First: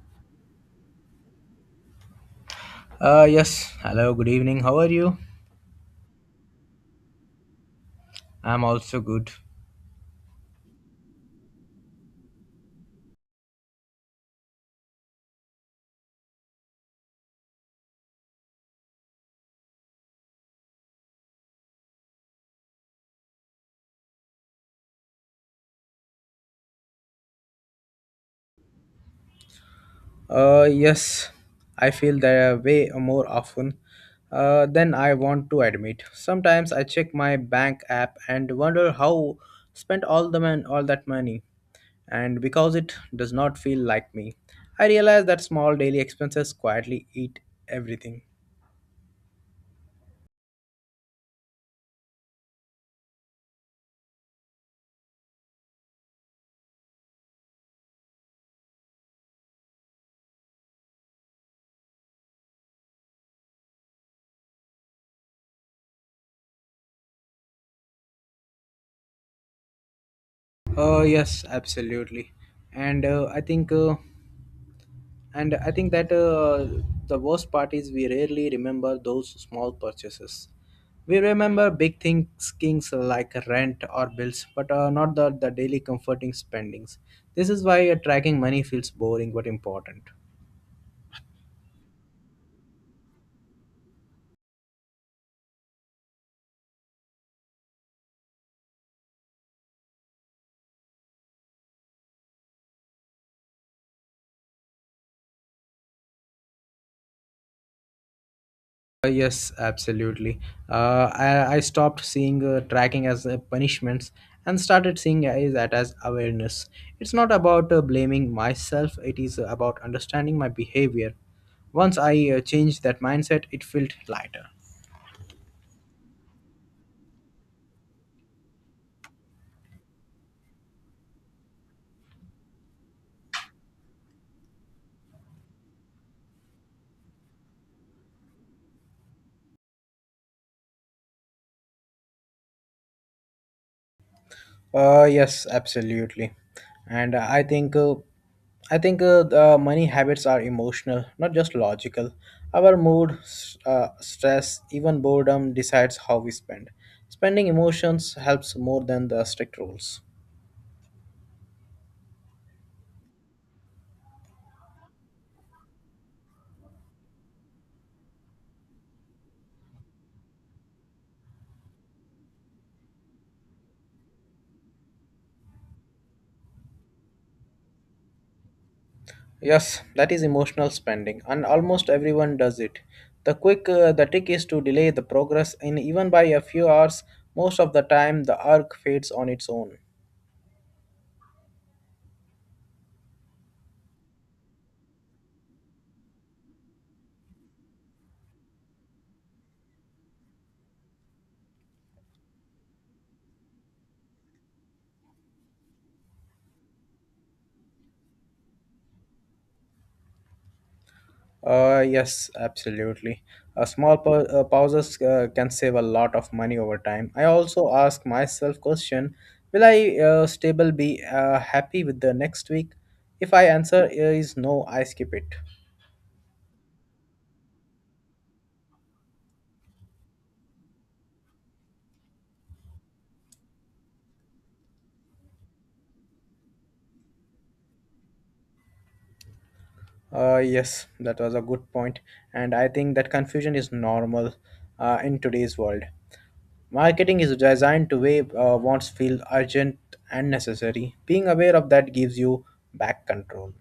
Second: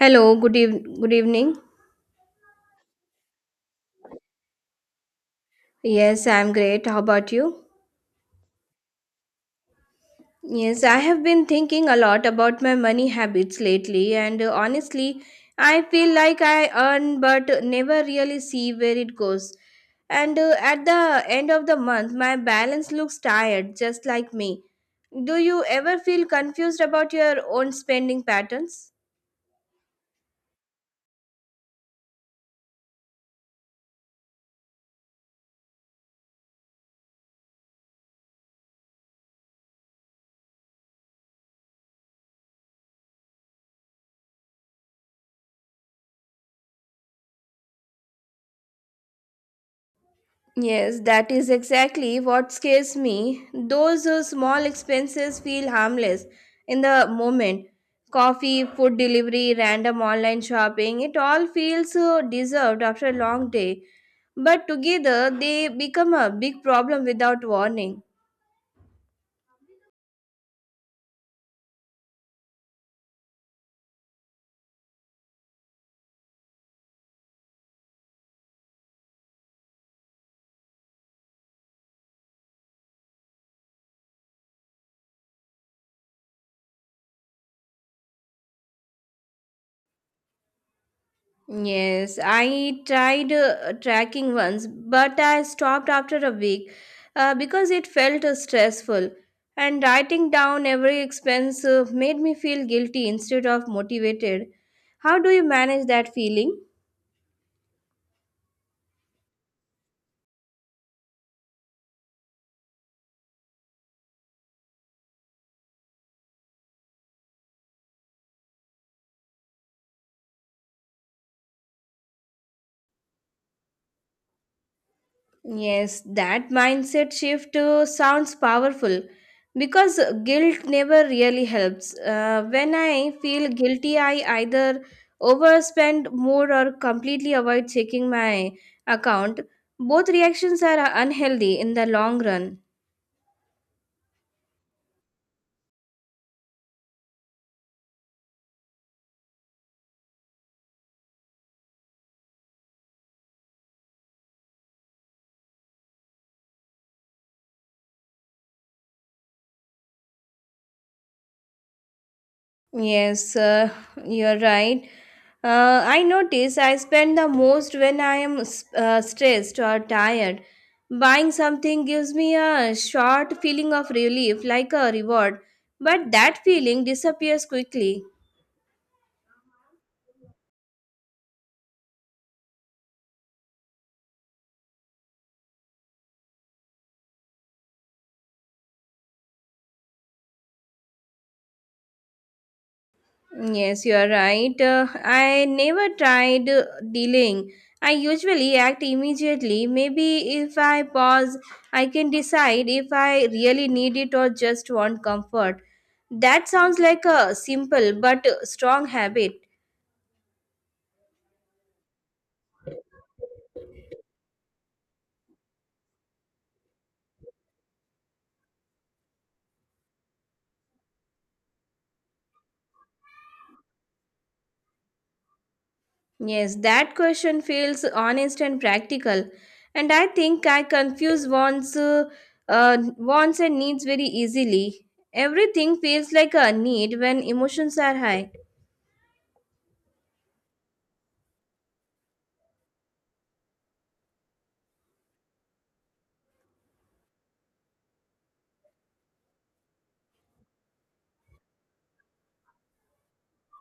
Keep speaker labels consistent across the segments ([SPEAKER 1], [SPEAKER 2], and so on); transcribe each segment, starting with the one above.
[SPEAKER 1] Hello, good evening.
[SPEAKER 2] Yes. Hello. Good evening. How are you?
[SPEAKER 1] Yes, I'm great. How about you?
[SPEAKER 2] I'm also good.
[SPEAKER 1] Yes, I have been thinking a lot about my money habits lately, and honestly, I feel like I earn but never really see where it goes. And at the end of the month, my balance looks tired, just like me. Do you ever feel confused about your own spending patterns?
[SPEAKER 2] Yes. I feel that way more often than I want to admit. Sometimes I check my bank app and wonder how spent all the man all that money, and because it does not feel like me, I realize that small daily expenses quietly eat everything.
[SPEAKER 1] Yes, that is exactly what scares me. Those small expenses feel harmless in the moment. Coffee, food delivery, random online shopping, it all feels deserved after a long day. But together, they become a big problem without warning.
[SPEAKER 2] Yes, absolutely. And I think that the worst part is we rarely remember those small purchases. We remember big things like rent or bills, but not the daily comforting spendings. This is why tracking money feels boring but important.
[SPEAKER 1] Yes, I tried tracking once, but I stopped after a week because it felt stressful. And writing down every expense made me feel guilty instead of motivated. How do you manage that feeling?
[SPEAKER 2] Yes, absolutely. I stopped seeing tracking as punishments and started seeing that as awareness. It's not about blaming myself; it is about understanding my behavior. Once I changed that mindset, it felt lighter.
[SPEAKER 1] Yes, that mindset shift sounds powerful because guilt never really helps. When I feel guilty, I either overspend more or completely avoid checking my account. Both reactions are unhealthy in the long run.
[SPEAKER 2] Yes, absolutely. And I think the money habits are emotional, not just logical. Our mood, stress, even boredom decides how we spend. Spending emotions helps more than the strict rules.
[SPEAKER 1] Yes, you're right. I notice I spend the most when I am stressed or tired. Buying something gives me a short feeling of relief, like a reward, but that feeling disappears quickly.
[SPEAKER 2] Yes, that is emotional spending, and almost everyone does it. The trick is to delay the progress, and even by a few hours, most of the time the arc fades on its own.
[SPEAKER 1] Yes, you are right. I never tried delaying. I usually act immediately. Maybe if I pause, I can decide if I really need it or just want comfort. That sounds like a simple but strong habit.
[SPEAKER 2] Yes, absolutely. A small pauses can save a lot of money over time. I also ask myself question: Will I stable be happy with the next week? If I answer is no, I skip it.
[SPEAKER 1] Yes, that question feels honest and practical. And I think I confuse wants and needs very easily. Everything feels like a need when emotions are high.
[SPEAKER 2] Yes, that was a good point, and I think that confusion is normal in today's world. Marketing is designed to way wants feel urgent and necessary. Being aware of that gives you back control.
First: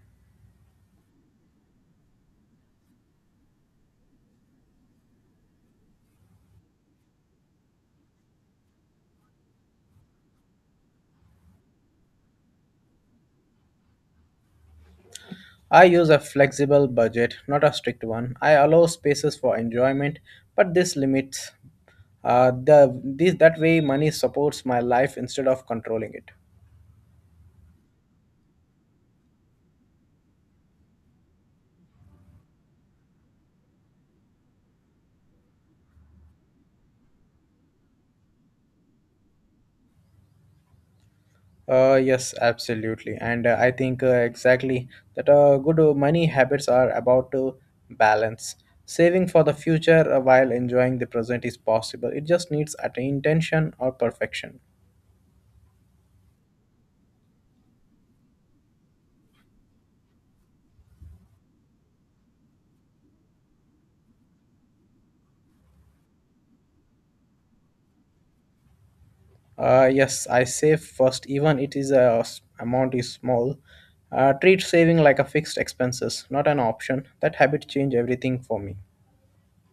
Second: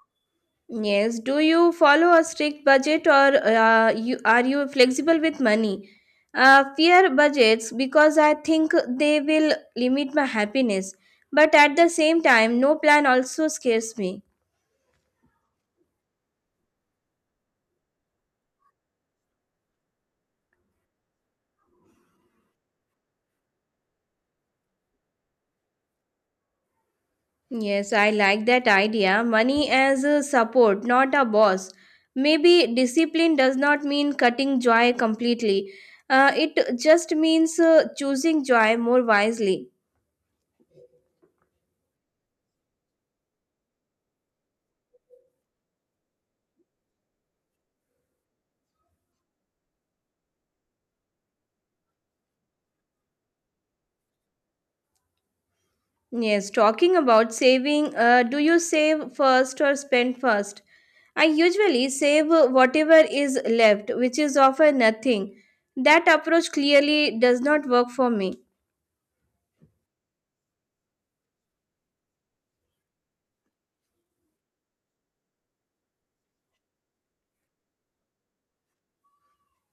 [SPEAKER 1] Yes. Do you follow a strict budget or are you flexible with money? Fear budgets because I think they will limit my happiness. But at the same time, no plan also scares me.
[SPEAKER 2] I use a flexible budget, not a strict one. I allow spaces for enjoyment, but this limits, the this that way money supports my life instead of controlling it.
[SPEAKER 1] Yes, I like that idea. Money as a support, not a boss. Maybe discipline does not mean cutting joy completely. It just means choosing joy more wisely.
[SPEAKER 2] Yes, absolutely. And I think exactly that good money habits are about to balance. Saving for the future while enjoying the present is possible. It just needs at intention or perfection.
[SPEAKER 1] Yes, talking about saving, do you save first or spend first? I usually save whatever is left, which is often nothing. That approach clearly does not work for me.
[SPEAKER 2] Yes, I save first, even it is a amount is small. Treat saving like a fixed expenses, not an option. That habit change everything for me.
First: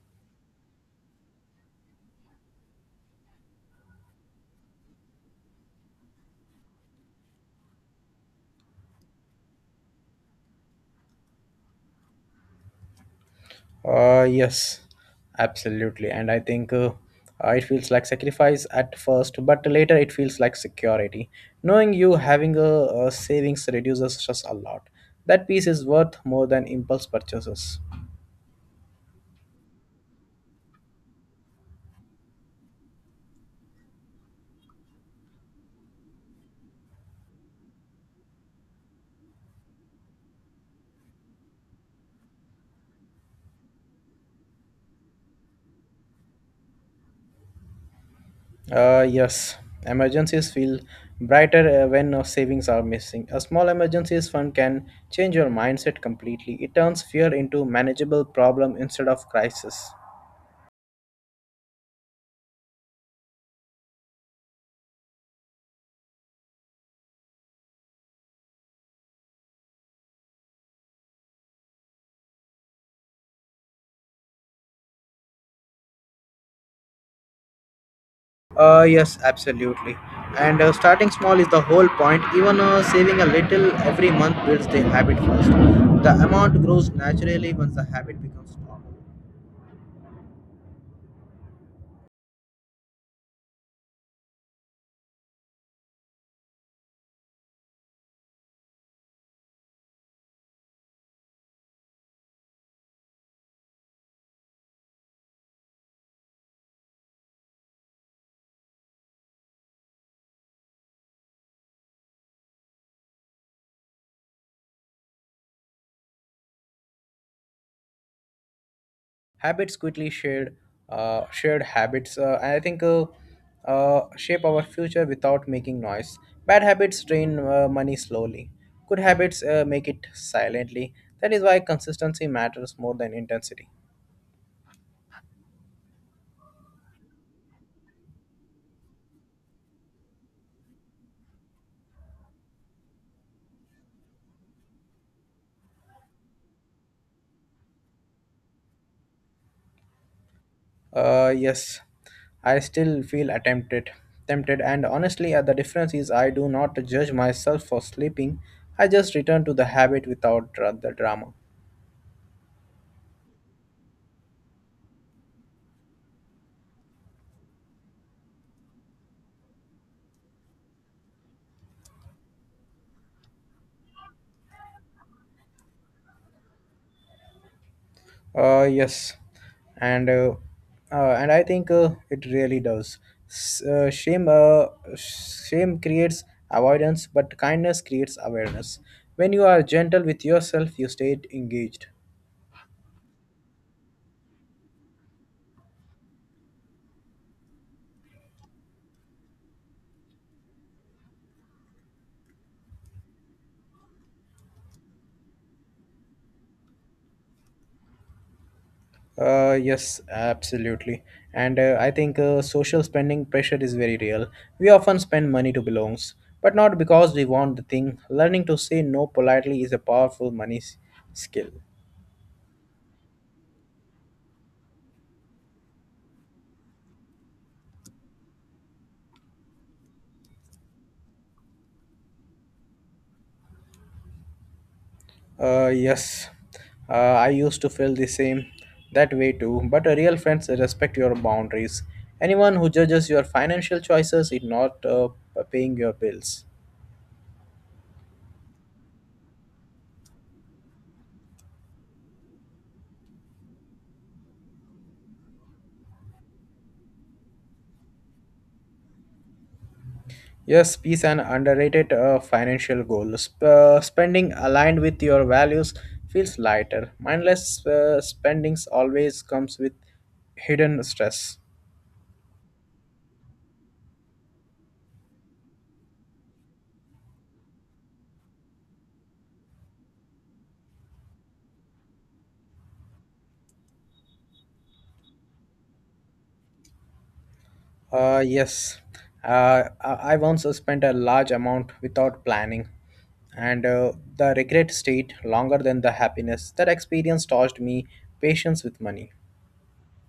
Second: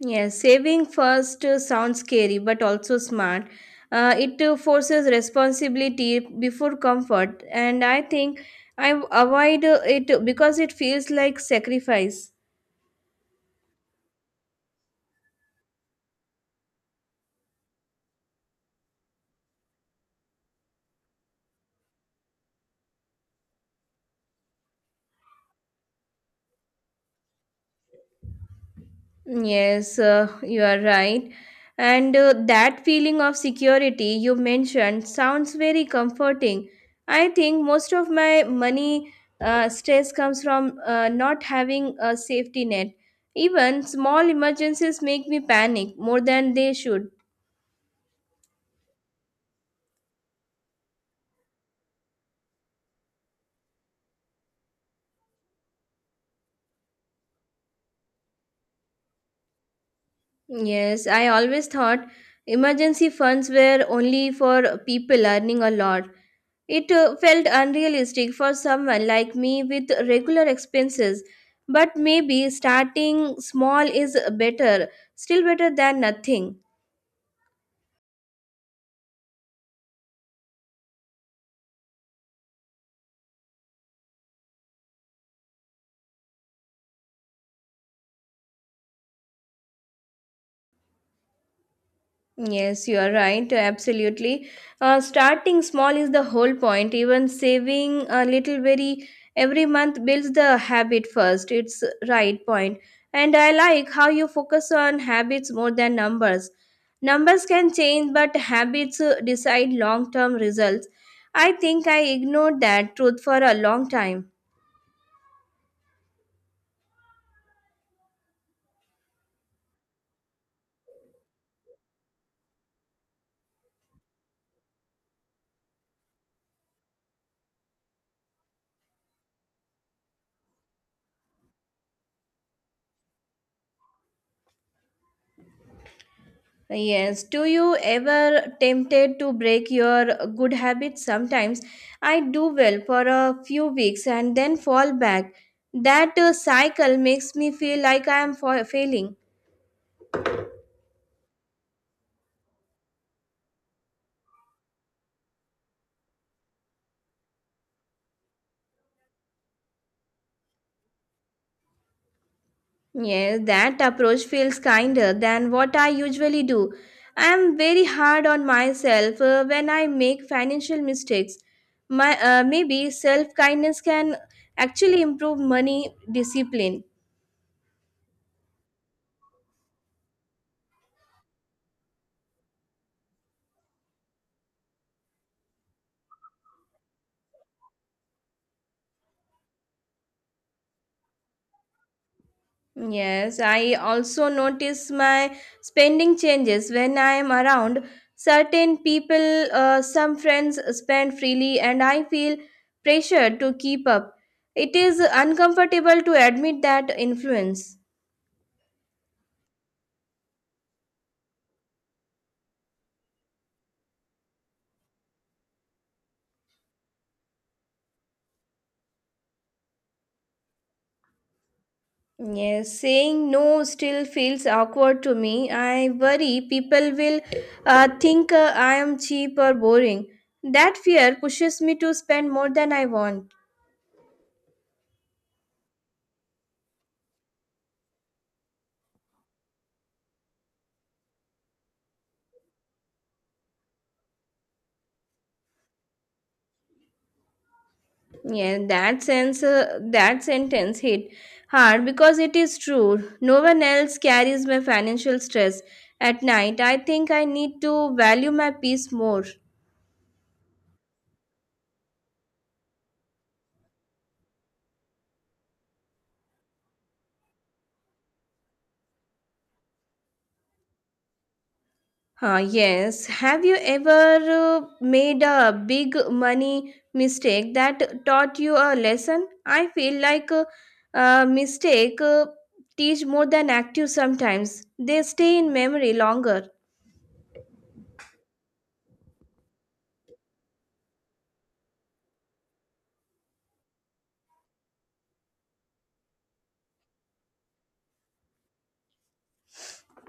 [SPEAKER 1] Yes, saving first sounds scary but also smart. It forces responsibility before comfort, and I think I avoid it because it feels like sacrifice.
[SPEAKER 2] Yes, absolutely, and I think it feels like sacrifice at first, but later it feels like security. Knowing you having a savings reduces stress a lot. That piece is worth more than impulse purchases.
[SPEAKER 1] Yes, you are right. And that feeling of security you mentioned sounds very comforting. I think most of my money stress comes from not having a safety net. Even small emergencies make me panic more than they should.
[SPEAKER 2] Yes, emergencies feel brighter when savings are missing. A small emergencies fund can change your mindset completely. It turns fear into manageable problem instead of crisis.
[SPEAKER 1] Yes, I always thought emergency funds were only for people earning a lot. It felt unrealistic for someone like me with regular expenses, but maybe starting small is better, still better than nothing.
[SPEAKER 2] Yes, absolutely. And starting small is the whole point. Even saving a little every month builds the habit first. The amount grows naturally once the habit becomes normal.
[SPEAKER 1] Yes, you are right. Absolutely. Starting small is the whole point. Even saving a little very every month builds the habit first. It's right point. And I like how you focus on habits more than numbers. Numbers can change, but habits decide long term results. I think I ignored that truth for a long time.
[SPEAKER 2] Habits quickly shared shared habits, I think shape our future without making noise. Bad habits drain money slowly, good habits make it silently. That is why consistency matters more than intensity.
[SPEAKER 1] Yes, do you ever tempted to break your good habits sometimes? I do well for a few weeks and then fall back. That cycle makes me feel like I am failing.
[SPEAKER 2] Yes, I still feel attempted tempted, and honestly the difference is I do not judge myself for sleeping. I just return to the habit without the drama.
[SPEAKER 1] Yes, that approach feels kinder than what I usually do. I am very hard on myself when I make financial mistakes. My maybe self kindness can actually improve money discipline.
[SPEAKER 2] Yes. And uh, uh, and I think it really does. S- uh, shame, uh, shame creates avoidance, but kindness creates awareness. When you are gentle with yourself, you stay engaged.
[SPEAKER 1] Yes, I also notice my spending changes when I am around certain people. Some friends spend freely, and I feel pressured to keep up. It is uncomfortable to admit that influence.
[SPEAKER 2] Yes, absolutely. And I think social spending pressure is very real. We often spend money to belongs, but not because we want the thing. Learning to say no politely is a powerful money skill.
[SPEAKER 1] Yes, saying no still feels awkward to me. I worry people will think I am cheap or boring. That fear pushes me to spend more than I want.
[SPEAKER 2] Yes, I used to feel the same that way too, but real friends respect your boundaries. Anyone who judges your financial choices is not paying your bills.
[SPEAKER 1] Yeah, that sentence hit hard because it is true. No one else carries my financial stress at night. I think I need to value my peace more.
[SPEAKER 2] Yes, peace an underrated financial goal. Spending aligned with your values feels lighter. Mindless spendings always comes with hidden stress.
[SPEAKER 1] Ah, yes. Have you ever made a big money mistake that taught you a lesson? I feel like a mistake teach more than active sometimes. They stay in memory longer.
[SPEAKER 2] Yes, I once spent a large amount without planning, and the regret stayed longer than the happiness. That experience taught me patience with money.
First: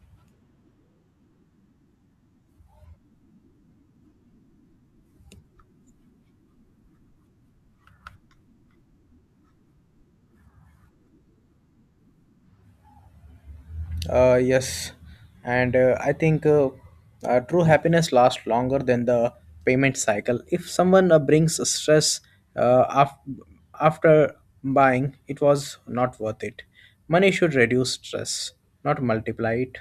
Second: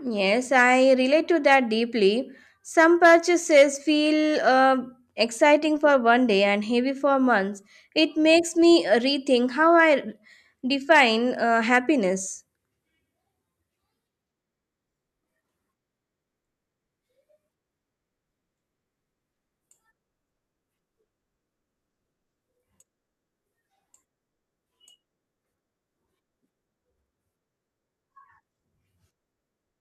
[SPEAKER 1] Yes, I relate to that deeply. Some purchases feel exciting for one day and heavy for months. It makes me rethink how I define happiness.
[SPEAKER 2] Yes. And I think true happiness lasts longer than the payment cycle. If someone brings stress uh, af- after buying, it was not worth it. Money should reduce stress, not multiply it.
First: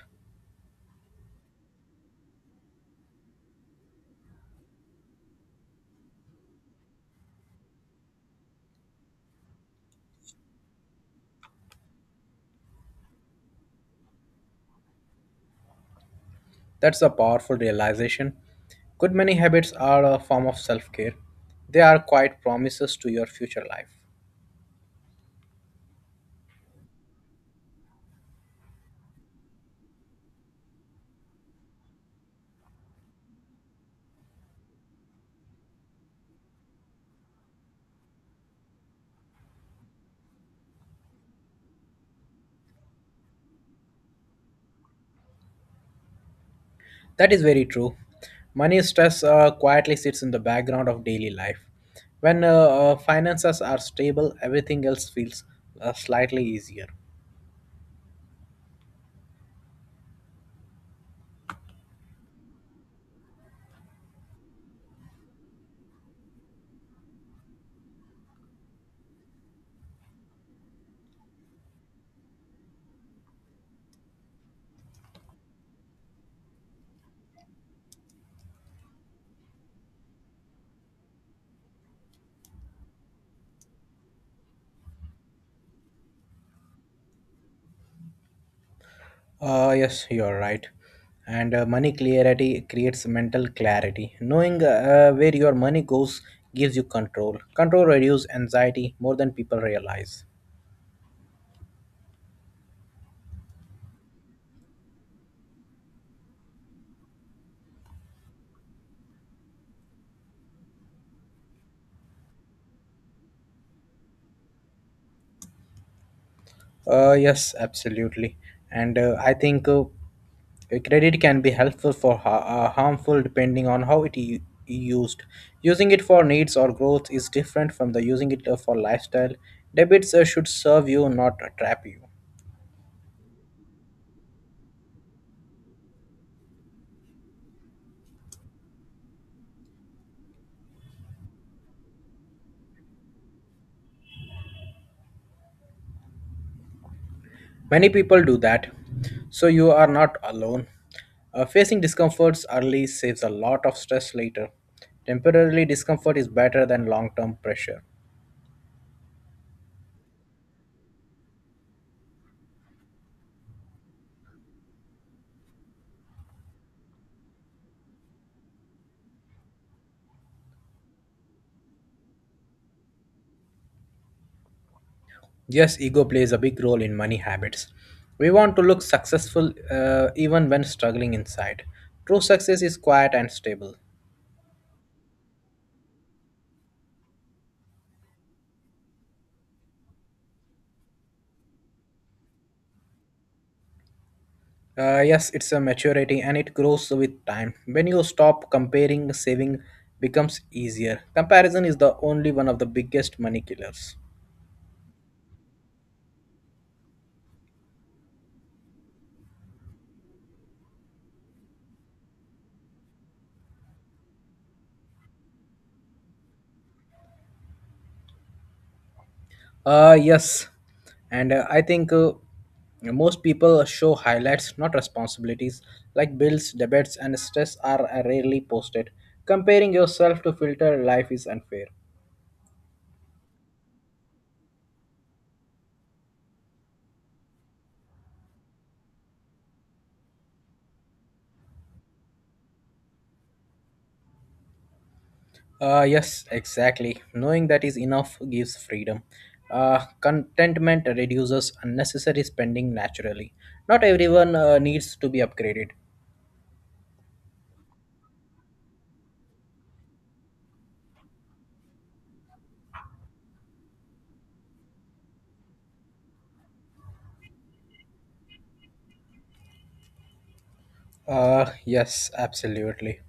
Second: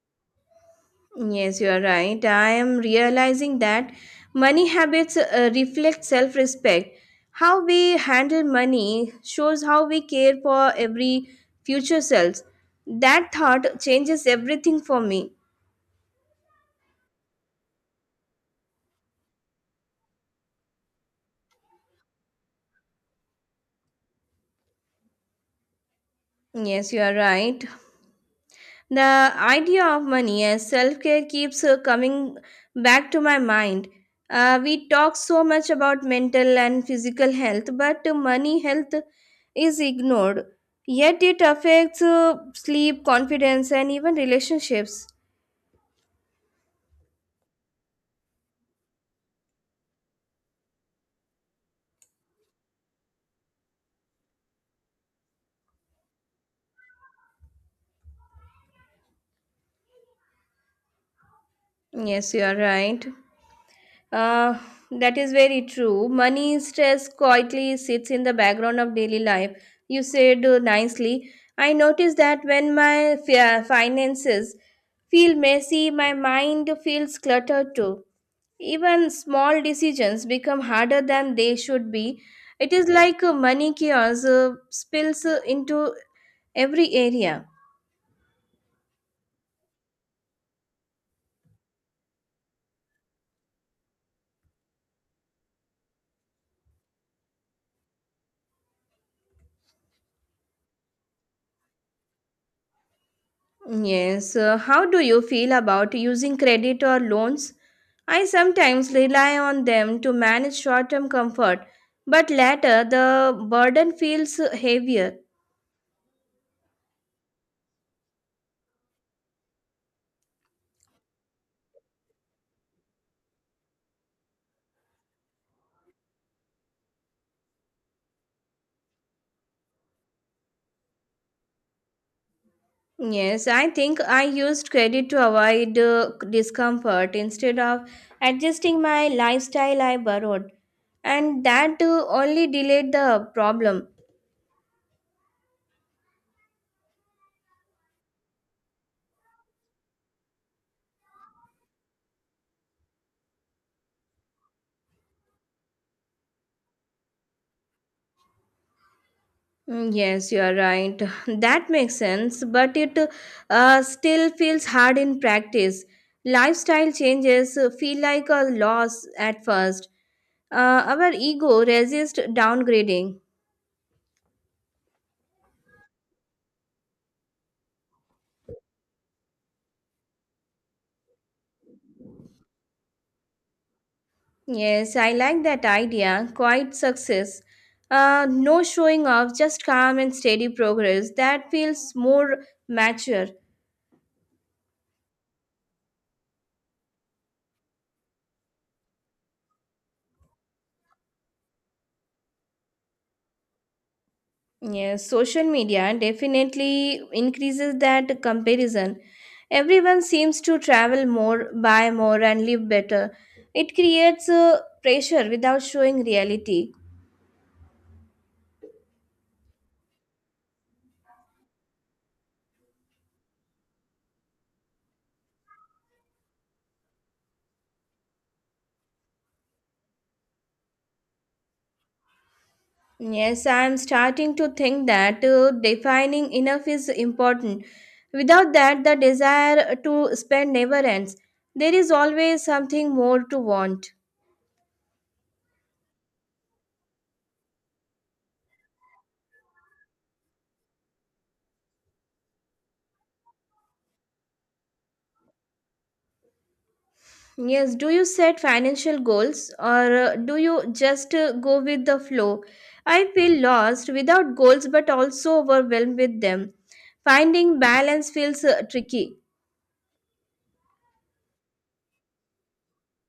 [SPEAKER 1] Yes, you are right. I am realizing that money habits reflect self respect. How we handle money shows how we care for every future selves. That thought changes everything for me.
[SPEAKER 2] That's a powerful realization. Good many habits are a form of self care. They are quite promises to your future life.
[SPEAKER 1] Yes, you are right. The idea of money as self care keeps coming back to my mind. We talk so much about mental and physical health, but money health is ignored. Yet it affects sleep, confidence, and even relationships.
[SPEAKER 2] That is very true. Money stress quietly sits in the background of daily life. When finances are stable, everything else feels slightly easier.
[SPEAKER 1] Yes, you are right. Uh, that is very true. Money stress quietly sits in the background of daily life. You said nicely. I noticed that when my finances feel messy, my mind feels cluttered too. Even small decisions become harder than they should be. It is like a money chaos spills into every area.
[SPEAKER 2] Yes, you're right. And money clarity creates mental clarity. Knowing where your money goes gives you control. Control reduces anxiety more than people realize.
[SPEAKER 1] Yes, how do you feel about using credit or loans? I sometimes rely on them to manage short term comfort, but later the burden feels heavier.
[SPEAKER 2] Yes, absolutely. And I think a credit can be helpful for harmful depending on how it used. Using it for needs or growth is different from the using it for lifestyle. Debits should serve you, not trap you.
[SPEAKER 1] Yes, I think I used credit to avoid discomfort instead of adjusting my lifestyle I borrowed. And that only delayed the problem.
[SPEAKER 2] Many people do that, so you are not alone. Facing discomforts early saves a lot of stress later. Temporarily discomfort is better than long term pressure.
[SPEAKER 1] Mm, yes, you are right. That makes sense, but it still feels hard in practice. Lifestyle changes feel like a loss at first. Our ego resists downgrading.
[SPEAKER 2] Yes, ego plays a big role in money habits. We want to look successful even when struggling inside. True success is quiet and stable.
[SPEAKER 1] Yes, I like that idea. Quiet success. No showing off, just calm and steady progress. That feels more mature.
[SPEAKER 2] Yes, it's a maturity and it grows with time. When you stop comparing, saving becomes easier. Comparison is the only one of the biggest money killers.
[SPEAKER 1] Yes, social media definitely increases that comparison. Everyone seems to travel more, buy more, and live better. It creates pressure without showing reality.
[SPEAKER 2] Yes. And I think most people show highlights, not responsibilities. Like bills, debits, and stress are rarely posted. Comparing yourself to filter life is unfair.
[SPEAKER 1] Yes, I'm starting to think that defining enough is important. Without that, the desire to spend never ends. There is always something more to want.
[SPEAKER 2] Yes, exactly. Knowing that is enough gives freedom. Contentment reduces unnecessary spending naturally. Not everyone needs to be upgraded.
[SPEAKER 1] Yes, do you set financial goals or do you just go with the flow? I feel lost without goals but also overwhelmed with them. Finding balance feels tricky.
[SPEAKER 2] Yes, absolutely.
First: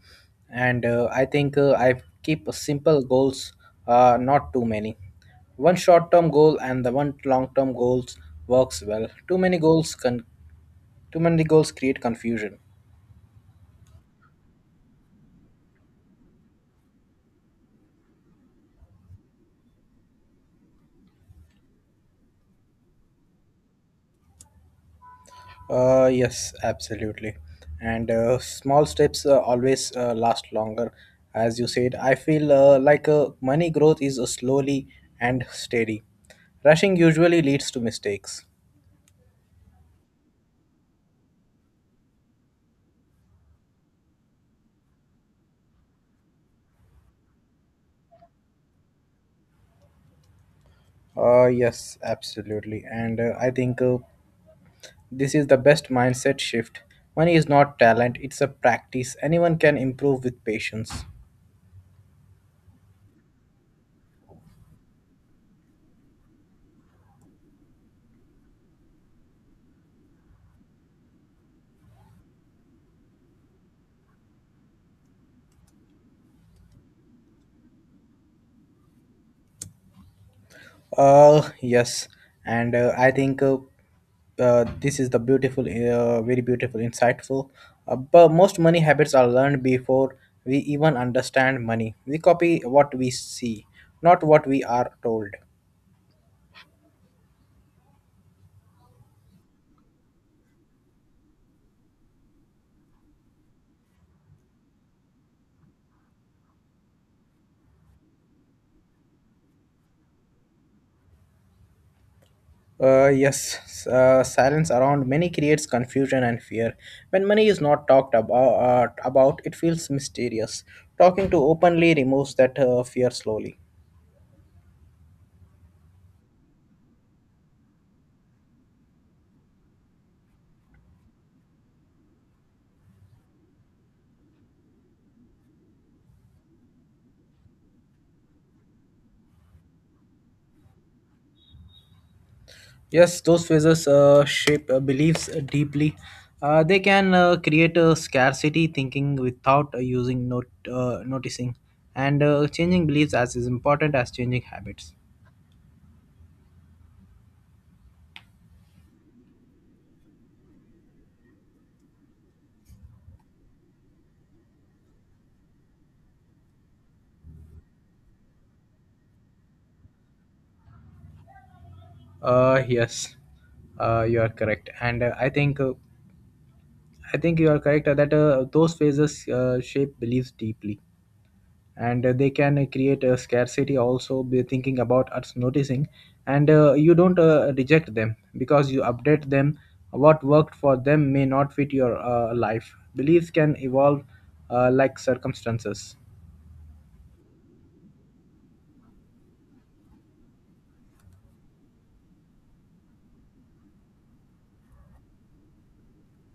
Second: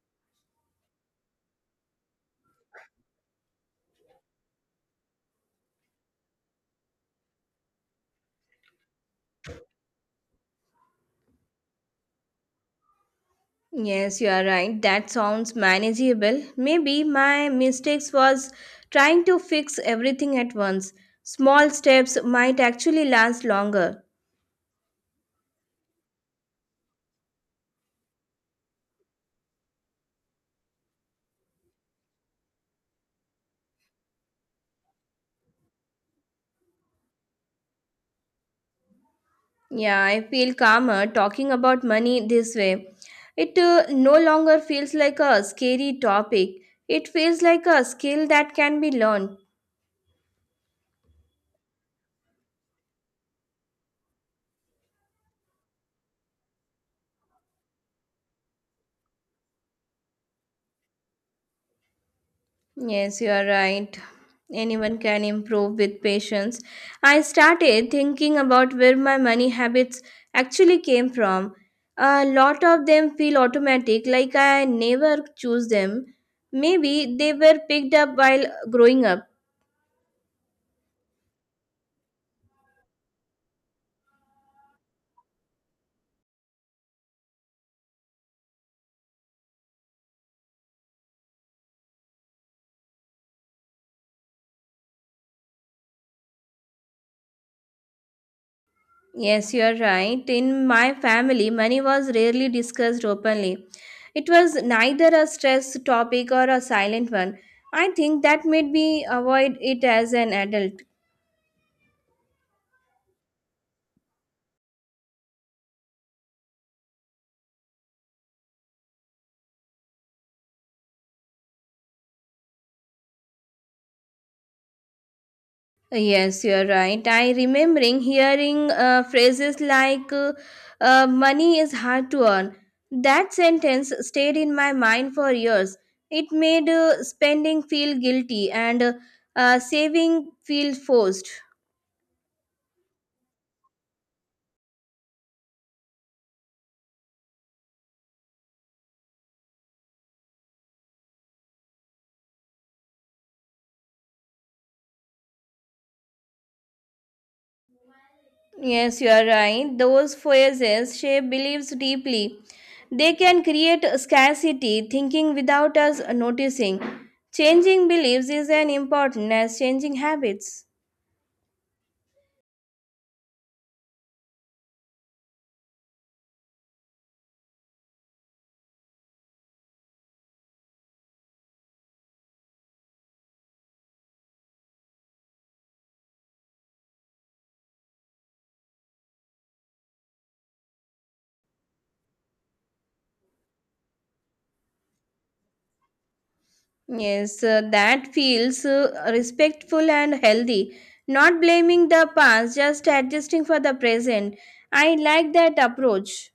[SPEAKER 2] And I keep simple goals, not too many. One short-term goal and the one long-term goals works well. Too many goals create confusion.
[SPEAKER 1] Yes, you are right. That sounds manageable. Maybe my mistakes was trying to fix everything at once. Small steps might actually last longer.
[SPEAKER 2] Yes, absolutely. And small steps always last longer. As you said, I feel like money growth is slowly and steady. Rushing usually leads to mistakes.
[SPEAKER 1] Yeah, I feel calmer talking about money this way. It no longer feels like a scary topic. It feels like a skill that can be learned.
[SPEAKER 2] Yes, absolutely. And I think this is the best mindset shift. Money is not talent, it's a practice. Anyone can improve with patience.
[SPEAKER 1] Yes, you are right. Anyone can improve with patience. I started thinking about where my money habits actually came from. A lot of them feel automatic, like I never choose them. Maybe they were picked up while growing up.
[SPEAKER 2] Yes. And I think this is the beautiful, very beautiful, insightful. But most money habits are learned before we even understand money. We copy what we see, not what we are told.
[SPEAKER 1] Yes, you are right. In my family, money was rarely discussed openly. It was neither a stress topic or a silent one. I think that made me avoid it as an adult.
[SPEAKER 2] Yes, silence around money creates confusion and fear. When money is not talked about, it feels mysterious. Talking to openly removes that fear slowly.
[SPEAKER 1] Yes, you're right. I remembering hearing phrases like money is hard to earn. That sentence stayed in my mind for years. It made spending feel guilty and saving feel forced.
[SPEAKER 2] Yes, those phrases shape beliefs deeply. They can create a scarcity thinking without using not noticing, and changing beliefs as is important as changing habits.
[SPEAKER 1] Yes, you are right. Those phrases shape beliefs deeply. They can create scarcity, thinking without us noticing. Changing beliefs is as important as changing habits.
[SPEAKER 2] Yes, you are correct, and I think you are correct that those phases shape beliefs deeply, and they can create a scarcity. Also, be thinking about us noticing, and you don't reject them because you update them. What worked for them may not fit your life. Beliefs can evolve like circumstances.
[SPEAKER 1] Yes, that feels respectful and healthy. Not blaming the past, just adjusting for the present. I like that approach.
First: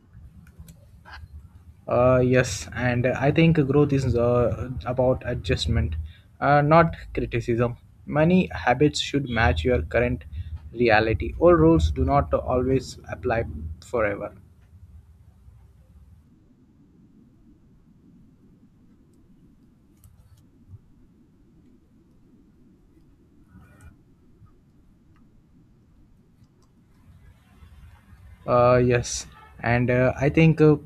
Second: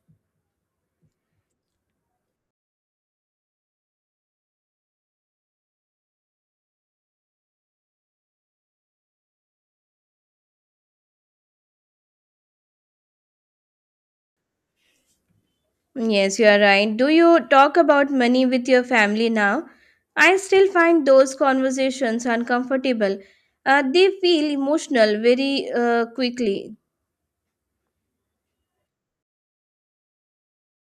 [SPEAKER 2] Yes, and I think growth is about adjustment, not criticism. Many habits should match your current reality. Old rules do not always apply forever.
[SPEAKER 1] Yes, you are right. Do you talk about money with your family now? I still find those conversations uncomfortable. They feel emotional very quickly.
[SPEAKER 2] Yes. And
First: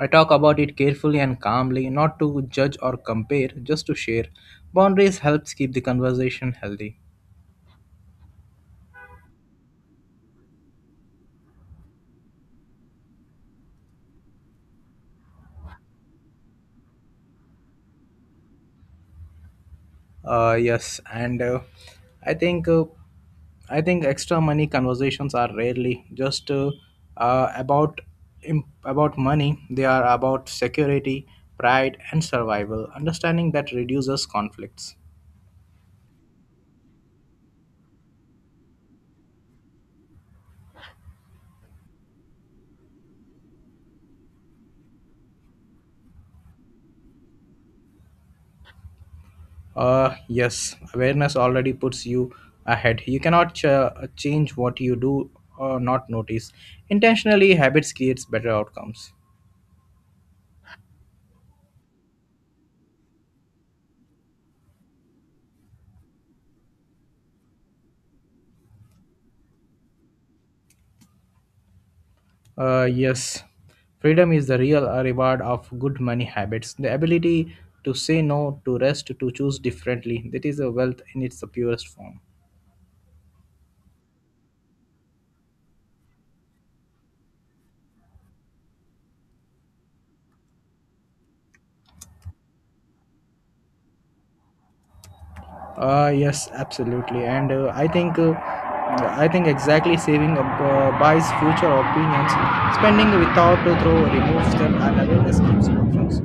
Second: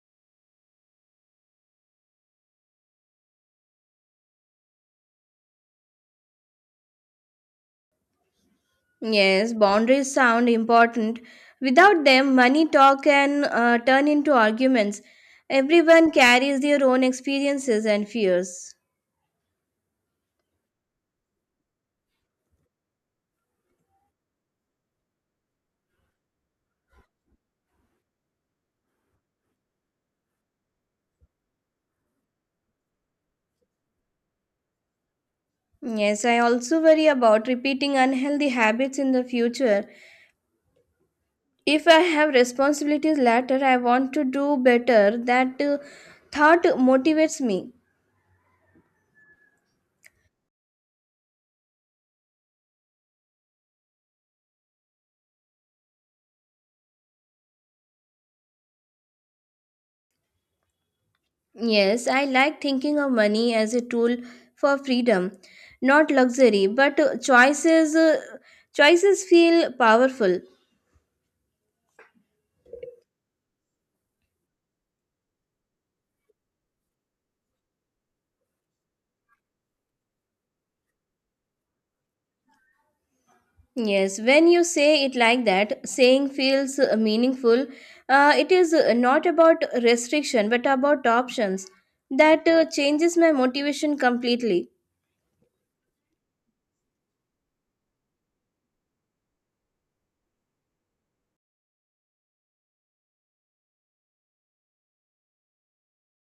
[SPEAKER 2] I talk about it carefully and calmly, not to judge or compare, just to share. Boundaries helps keep the conversation healthy.
[SPEAKER 1] Yes, boundaries sound important. Without them, money talk can turn into arguments. Everyone carries their own experiences and fears.
[SPEAKER 2] Yes. And I think uh, I think extra money conversations are rarely just uh, about about money. They are about security, pride, and survival. Understanding that reduces conflicts.
[SPEAKER 1] Yes, I also worry about repeating unhealthy habits in the future. If I have responsibilities later, I want to do better. That thought motivates me.
[SPEAKER 2] Yes, awareness already puts you ahead. You cannot change what you do or not notice. Intentionally, habits creates better outcomes.
[SPEAKER 1] Yes, I like thinking of money as a tool for freedom, not luxury, but choices feel powerful.
[SPEAKER 2] Yes, freedom is the real reward of good money habits. The ability to say no, to rest, to choose differently. That is a wealth in its purest form.
[SPEAKER 1] Yes, when you say it like that, saying feels meaningful. It is not about restriction, but about options. That changes my motivation completely.
[SPEAKER 2] Yes, absolutely. And I think exactly saving buys future opinions. Spending without to throw removes them, and awareness keeps options.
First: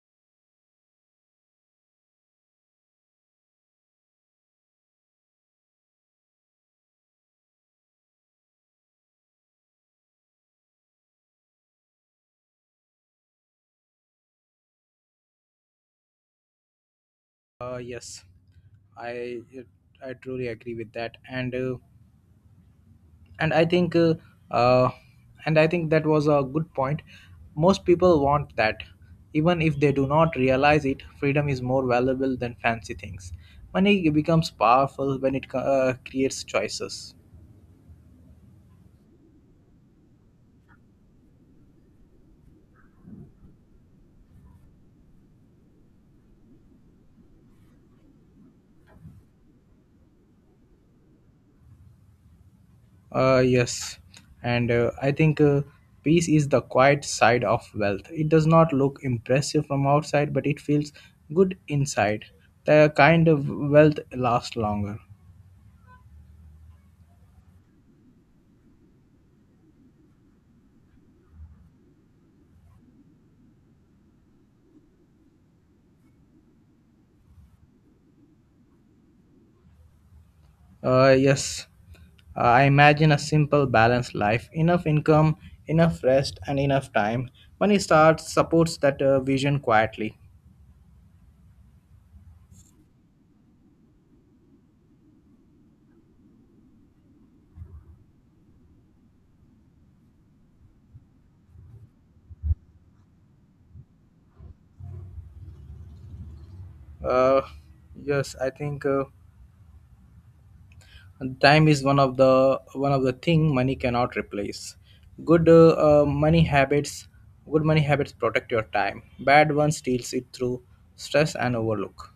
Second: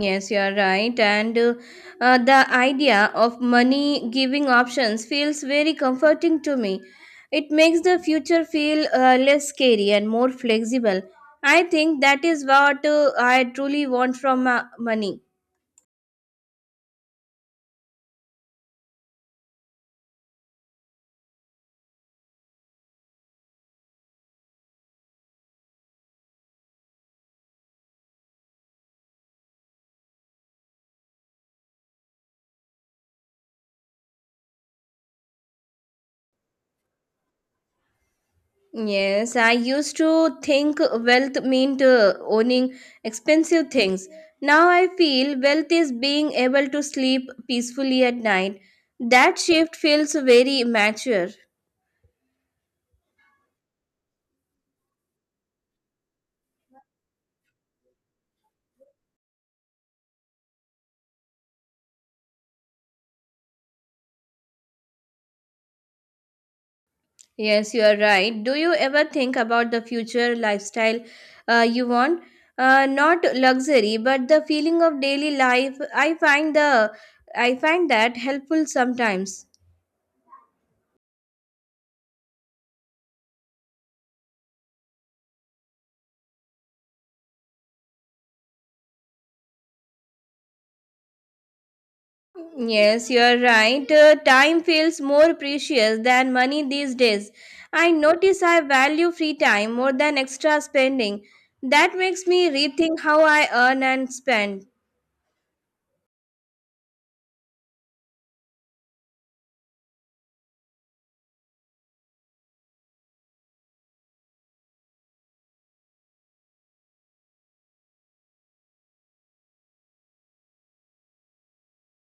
[SPEAKER 1] Yes, you are right. And the idea of money giving options feels very comforting to me. It makes the future feel less scary and more flexible. I think that is what I truly want from money.
[SPEAKER 2] Yes, I I truly agree with that. And i think uh, uh, and I think that was a good point. Most people want that, even if they do not realize it. Freedom is more valuable than fancy things. Money becomes powerful when it creates choices.
[SPEAKER 1] Yes, I used to think wealth meant owning expensive things. Now I feel wealth is being able to sleep peacefully at night. That shift feels very mature.
[SPEAKER 2] Yes and I think Peace is the quiet side of wealth. It does not look impressive from outside, but it feels good inside. The kind of wealth lasts longer.
[SPEAKER 1] Yes, you are right. Do you ever think about the future lifestyle you want? Not luxury, but the feeling of daily life. I find that helpful sometimes.
[SPEAKER 2] Uh, yes, I imagine a simple, balanced life. Enough income, enough rest, and enough time. Money starts supports that vision quietly.
[SPEAKER 1] Yes, you're right. Time feels more precious than money these days. I notice I value free time more than extra spending. That makes me rethink how I earn and spend.
[SPEAKER 2] Uh, yes, I think Time is one of the thing money cannot replace. Good uh, uh, money habits, Good money habits protect your time. Bad ones steals it through stress and overlook.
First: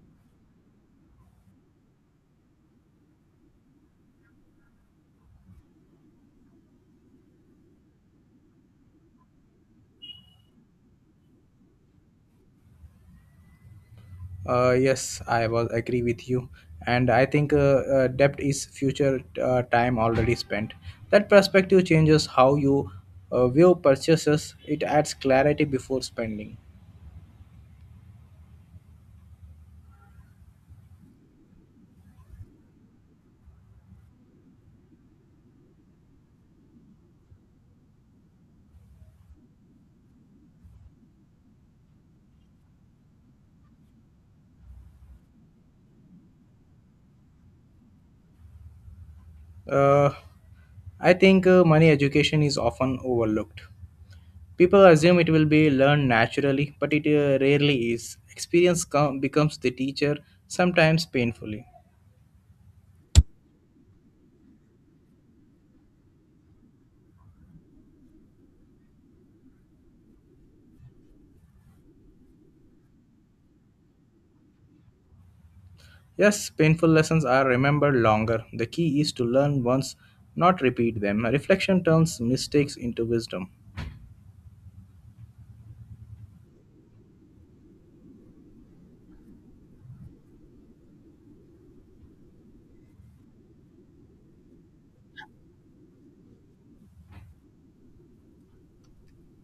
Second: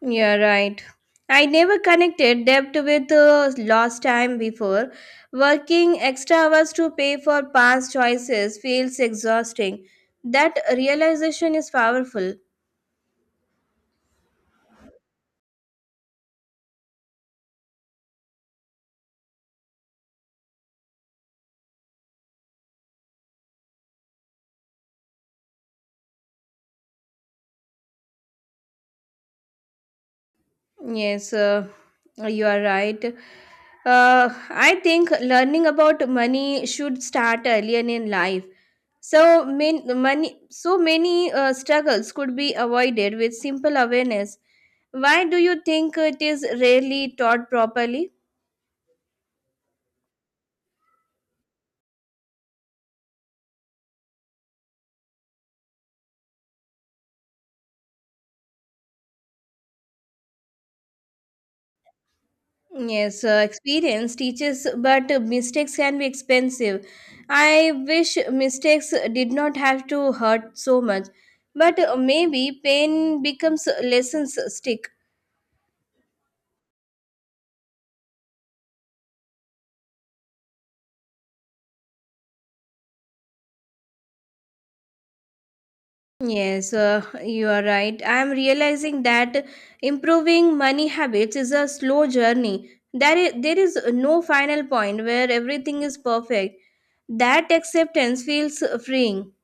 [SPEAKER 1] You're right. I never connected debt with lost time before. Working extra hours to pay for past choices feels exhausting. That realization is powerful.
[SPEAKER 2] Yes, I was agree with you, and I think debt is future time already spent. That perspective changes how you view purchases. It adds clarity before spending.
[SPEAKER 1] Yes, you are right. I think learning about money should start earlier in life. So many struggles could be avoided with simple awareness. Why do you think it is rarely taught properly?
[SPEAKER 2] Uh, I think money education is often overlooked. People assume it will be learned naturally, but it rarely is. Becomes the teacher, sometimes painfully.
[SPEAKER 1] Yes, experience teaches, but mistakes can be expensive. I wish mistakes did not have to hurt so much, but maybe pain becomes lessons stick.
[SPEAKER 2] Yes, painful lessons are remembered longer. The key is to learn once, not repeat them. Reflection turns mistakes into wisdom.
[SPEAKER 1] Yes, you are right. I am realizing that improving money habits is a slow journey. There is no final point where everything is perfect. That acceptance feels freeing.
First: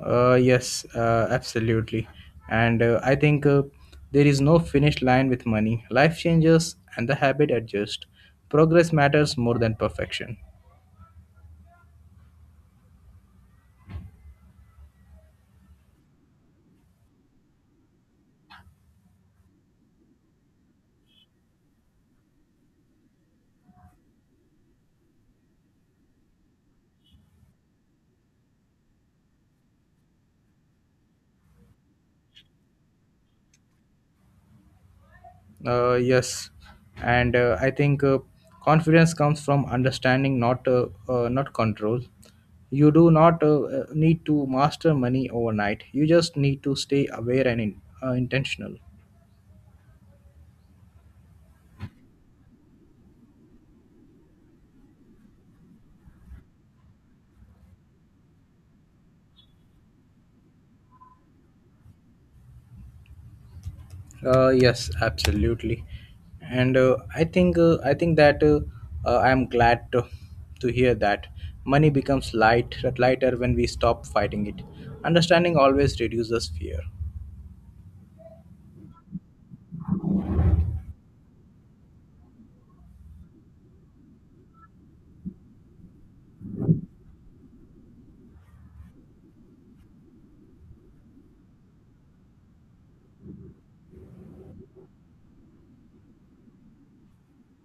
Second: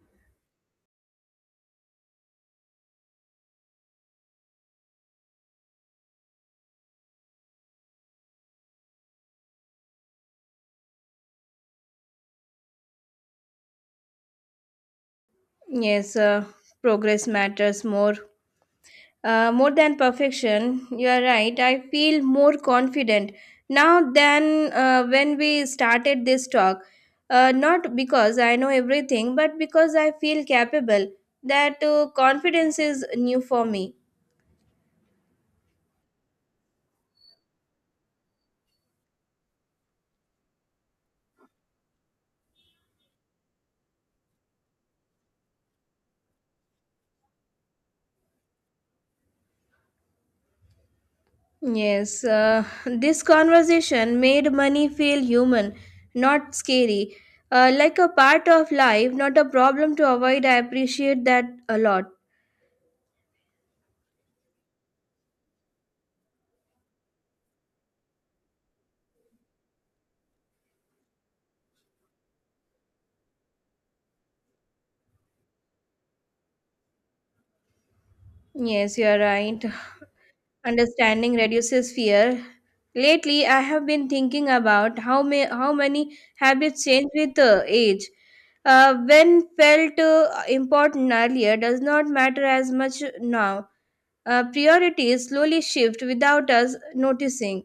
[SPEAKER 2] Yes, Absolutely. And I think There is no finish line with money. Life changes and the habit adjusts. Progress matters more than perfection.
[SPEAKER 1] Yes, progress matters more more than perfection, you are right. I feel more confident now than when we started this talk. Not because I know everything, but because I feel capable. That confidence is new for me.
[SPEAKER 2] Yes, and I think Confidence comes from understanding, not not control. You do not need to master money overnight. You just need to stay aware and intentional.
[SPEAKER 1] Yes, this conversation made money feel human, not scary. Like a part of life, not a problem to avoid. I appreciate that a lot.
[SPEAKER 2] Yes, absolutely. And I think that I'm glad to hear that money becomes lighter when we stop fighting it. Understanding always reduces fear.
[SPEAKER 1] Yes, you're right. Understanding reduces fear. Lately, I have been thinking about how many habits change with age. When felt important earlier does not matter as much now. Priorities slowly shift without us noticing.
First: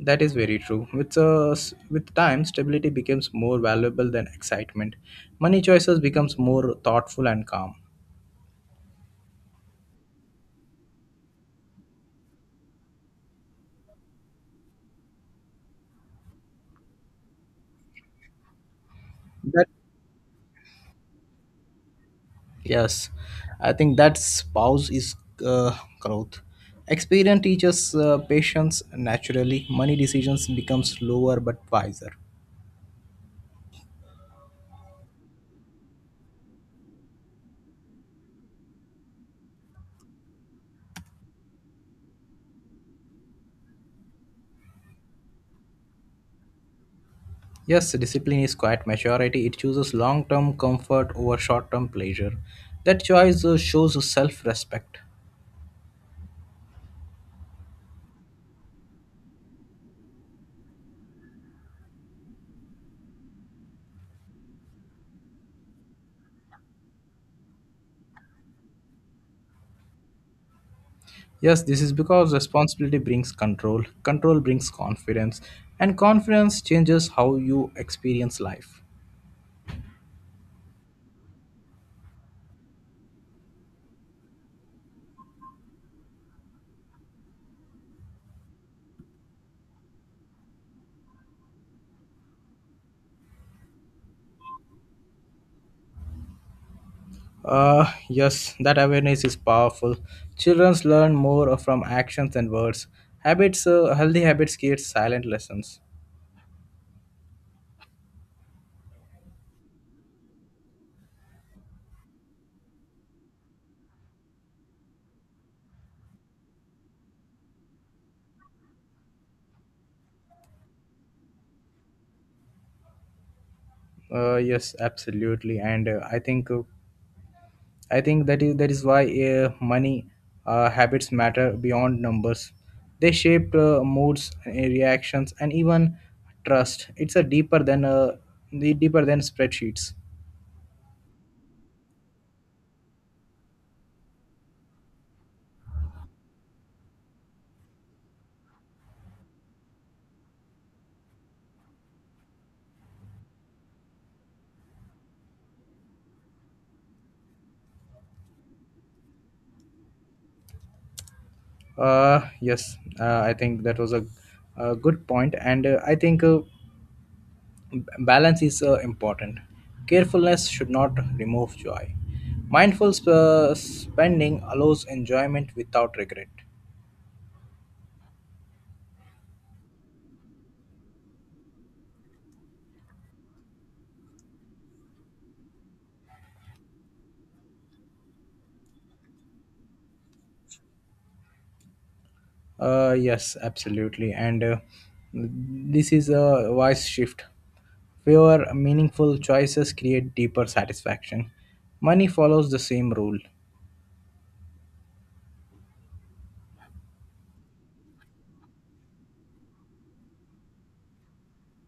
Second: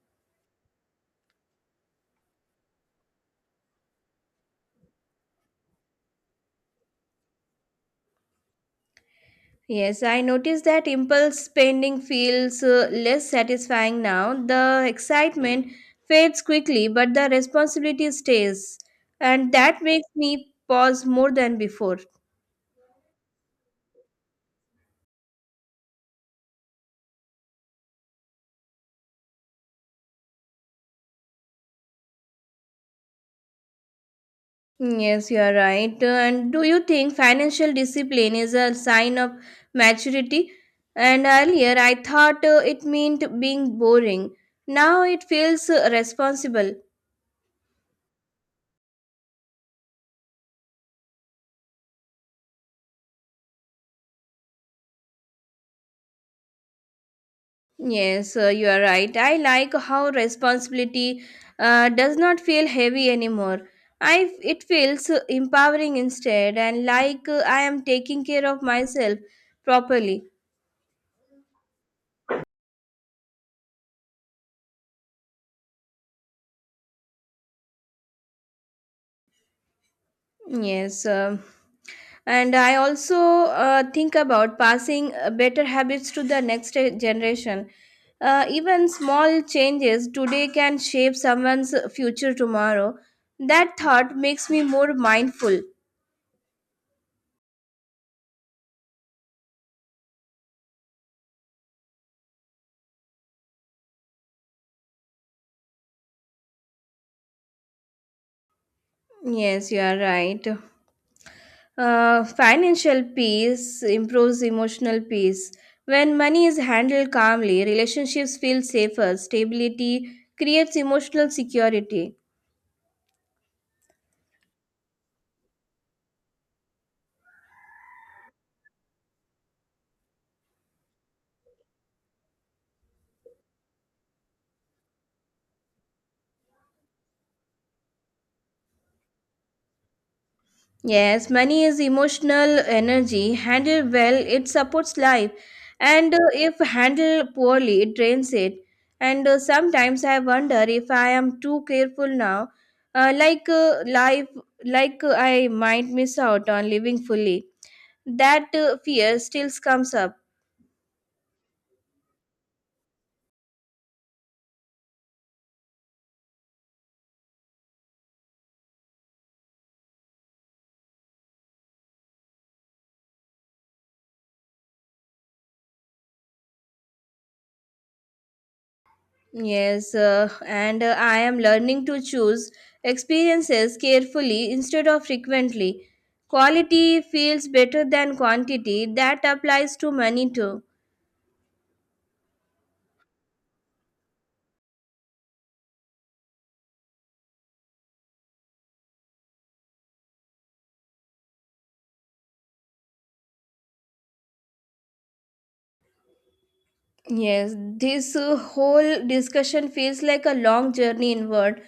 [SPEAKER 2] That is very true. With time, stability becomes more valuable than excitement. Money choices becomes more thoughtful and calm.
[SPEAKER 1] Yes, I notice that impulse spending feels less satisfying now. The excitement fades quickly, but the responsibility stays, and
[SPEAKER 2] That
[SPEAKER 1] that makes me pause more than before.
[SPEAKER 2] Yes, I think that spouse is growth. Experience teaches patience naturally. Money decisions become slower but wiser.
[SPEAKER 1] Yes, you are right. And do you think financial discipline is a sign of maturity? And earlier I thought it meant being boring. Now it feels responsible.
[SPEAKER 2] Yes, discipline is quite maturity. It chooses long-term comfort over short-term pleasure. That choice shows self-respect.
[SPEAKER 1] Yes, you are right. I like how responsibility does not feel heavy anymore. I it feels empowering instead and like I am taking care of myself properly.
[SPEAKER 2] Yes, this is because responsibility brings control, control brings confidence, and confidence changes how you experience life.
[SPEAKER 1] Yes. And I also think about passing better habits to the next generation. Even small changes today can shape someone's future tomorrow. That thought makes me more mindful.
[SPEAKER 2] Yes, that awareness is powerful. Children learn more from actions and words. Healthy habits create silent lessons.
[SPEAKER 1] Yes, you are right. Financial peace improves emotional peace. When money is handled calmly, relationships feel safer. Stability creates emotional security.
[SPEAKER 2] Yes, absolutely. And I think that is why money habits matter beyond numbers. They shape moods, reactions, and even trust. It's a deeper than the deeper than spreadsheets.
[SPEAKER 1] Yes, money is emotional energy. Handled well, it supports life. And if handled poorly, it drains it. And sometimes I wonder if I am too careful now. Uh, like uh, life, like I might miss out on living fully. That fear still comes up.
[SPEAKER 2] Yes, I think that was a good point, and balance is important. Carefulness should not remove joy. Spending allows enjoyment without regret.
[SPEAKER 1] Yes, and I am learning to choose experiences carefully instead of frequently. Quality feels better than quantity. That applies to money too.
[SPEAKER 2] Yes, absolutely. And This is a wise shift. Fewer meaningful choices create deeper satisfaction. Money follows the same rule.
[SPEAKER 1] Yes, this whole discussion feels like a long journey inward.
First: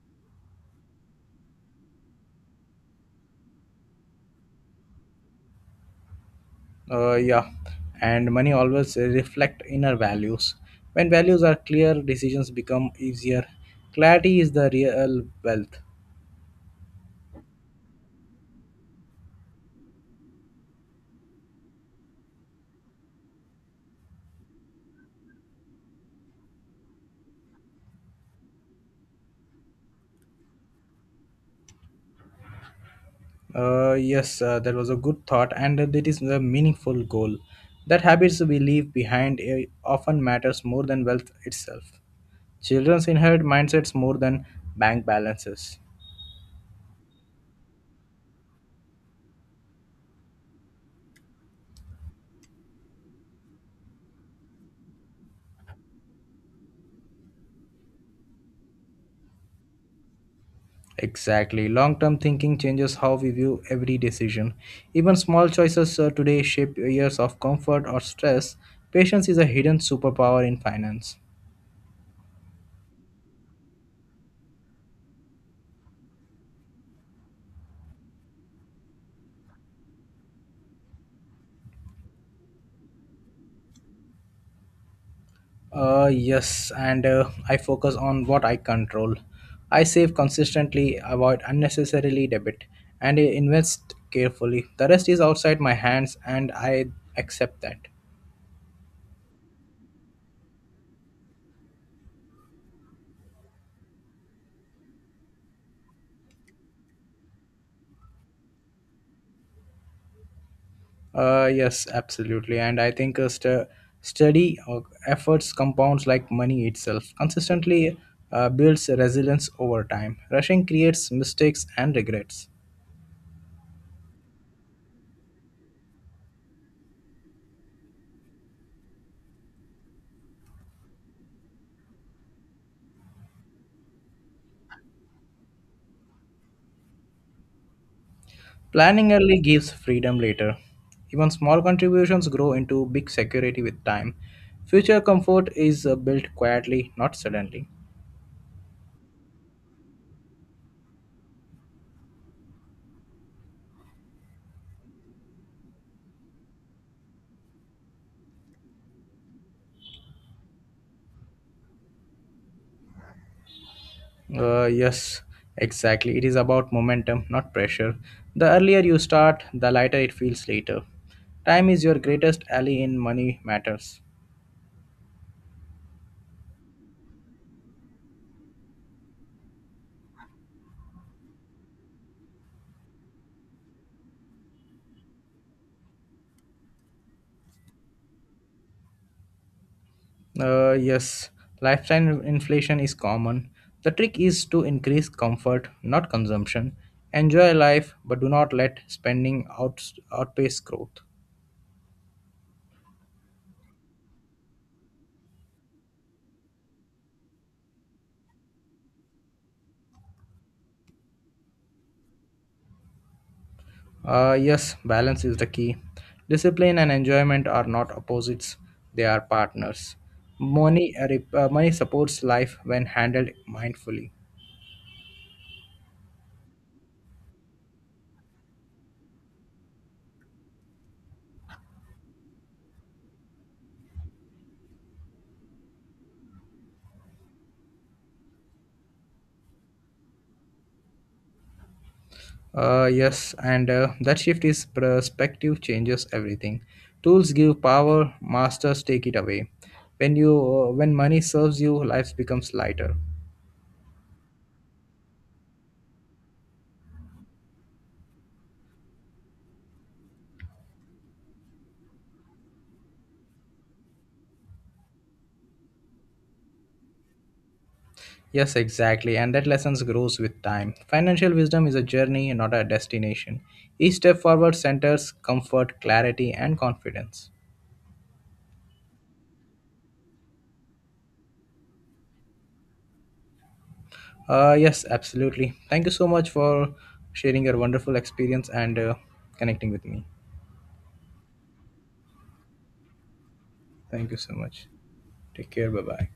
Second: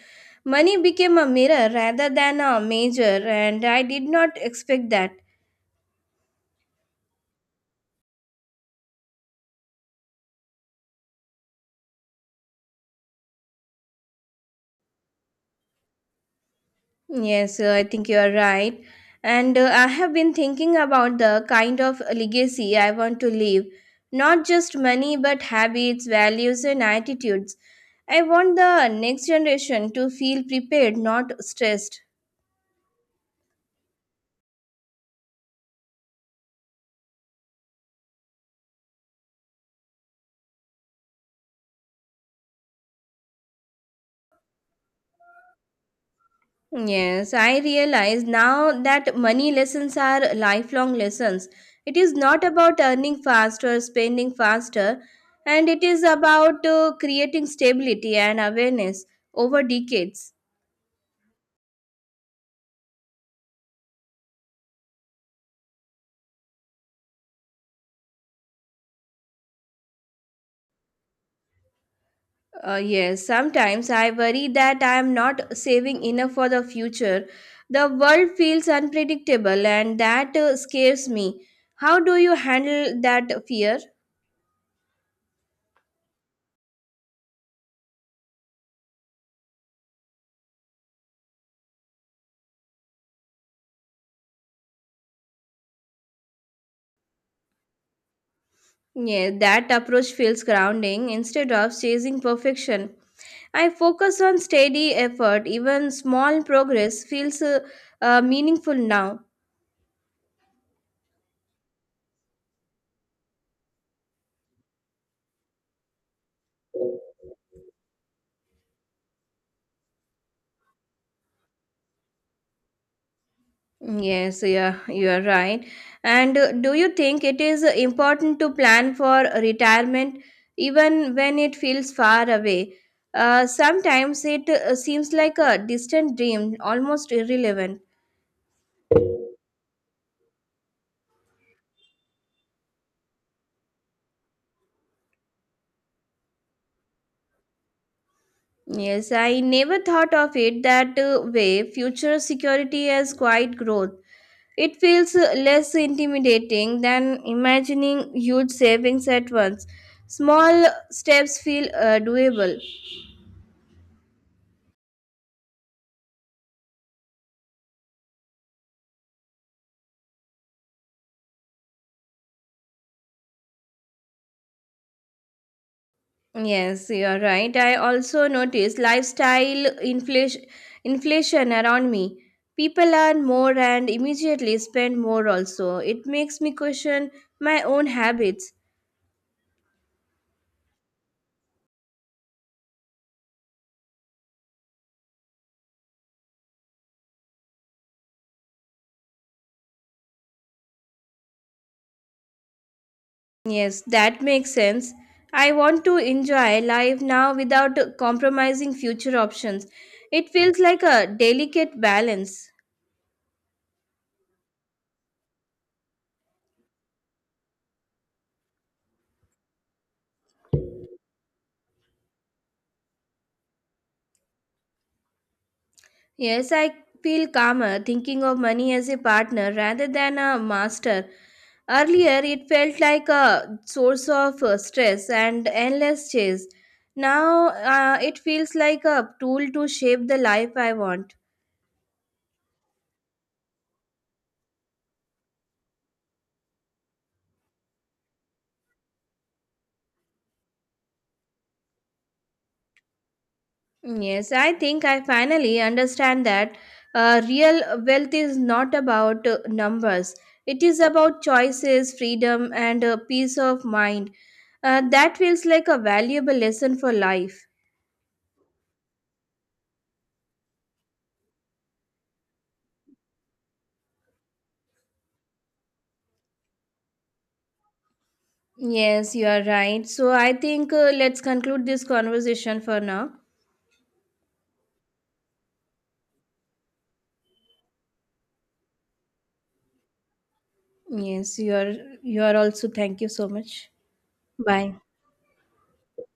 [SPEAKER 1] Money became a mirror rather than a major, and I did not expect that.
[SPEAKER 2] Yeah, and money always reflect inner values. When values are clear, decisions become easier. Clarity is the real wealth.
[SPEAKER 1] Yes, I think you are right. And I have been thinking about the kind of legacy I want to leave. Not just money, but habits, values, and attitudes. I want the next generation to feel prepared, not stressed.
[SPEAKER 2] Yes, that was a good thought, and that is a meaningful goal. That habits we leave behind often matters more than wealth itself. Children inherit mindsets more than bank balances.
[SPEAKER 1] Yes, I realize now that money lessons are lifelong lessons. It is not about earning fast or spending faster, and it is about creating stability and awareness over decades.
[SPEAKER 2] Exactly. Long term thinking changes how we view every decision. Even small choices today shape years of comfort or stress. Patience is a hidden superpower in finance.
[SPEAKER 1] Yes, sometimes I worry that I am not saving enough for the future. The world feels unpredictable and that scares me. How do you handle that fear?
[SPEAKER 2] Yes, and I focus on what I control. I save consistently, avoid unnecessarily debit, and invest carefully. The rest is outside my hands, and I accept that.
[SPEAKER 1] Yeah, that approach feels grounding instead of chasing perfection. I focus on steady effort, even small progress feels meaningful now.
[SPEAKER 2] Yes, absolutely. And I think st- steady efforts compounds like money itself, consistently builds resilience over time. Rushing creates mistakes and regrets.
[SPEAKER 1] Yes, yeah, you are right. And do you think it is important to plan for retirement even when it feels far away? Sometimes it seems like a distant dream, almost irrelevant.
[SPEAKER 2] Planning early gives freedom later. Even small contributions grow into big security with time. Future comfort is built quietly, not suddenly.
[SPEAKER 1] Yes, I never thought of it that way. Future security as quiet growth. It feels less intimidating than imagining huge savings at once. Small steps feel doable.
[SPEAKER 2] Yes, exactly. It is about momentum, not pressure. The earlier you start, the lighter it feels later. Time is your greatest ally in money matters.
[SPEAKER 1] Yes, you're right. I also noticed inflation around me. People earn more and immediately spend more, also. It makes me question my own habits.
[SPEAKER 2] Yes, lifetime inflation is common. The trick is to increase comfort, not consumption. Enjoy life, but do not let outpace growth.
[SPEAKER 1] Yes, that makes sense. I want to enjoy life now without compromising future options. It feels like a delicate balance.
[SPEAKER 2] Yes, balance is the key. Discipline and enjoyment are not opposites, they are partners. Money supports life when handled mindfully.
[SPEAKER 1] Yes, I feel calmer thinking of money as a partner rather than a master. Earlier, it felt like a source of stress and endless chase. Now, it feels like a tool to shape the life I want.
[SPEAKER 2] Yes, and That shift is perspective changes everything. Tools give power, masters take it away. When money serves you, life becomes lighter.
[SPEAKER 1] Yes, I think I finally understand that real wealth is not about numbers. It is about choices, freedom, and peace of mind. That feels like a valuable lesson for life.
[SPEAKER 2] Yes, exactly, and that lessons grows with time. Financial wisdom is a journey, not a destination. Each step forward centers comfort, clarity, and confidence.
[SPEAKER 1] Yes, you are right. So I think let's conclude this conversation for now.
[SPEAKER 2] Yes, absolutely. Thank you so much for sharing your wonderful experience and connecting with me.
[SPEAKER 1] Yes, you are also thank you so much.
[SPEAKER 2] Thank you so much.
[SPEAKER 1] Bye.
[SPEAKER 2] Take care. Bye bye.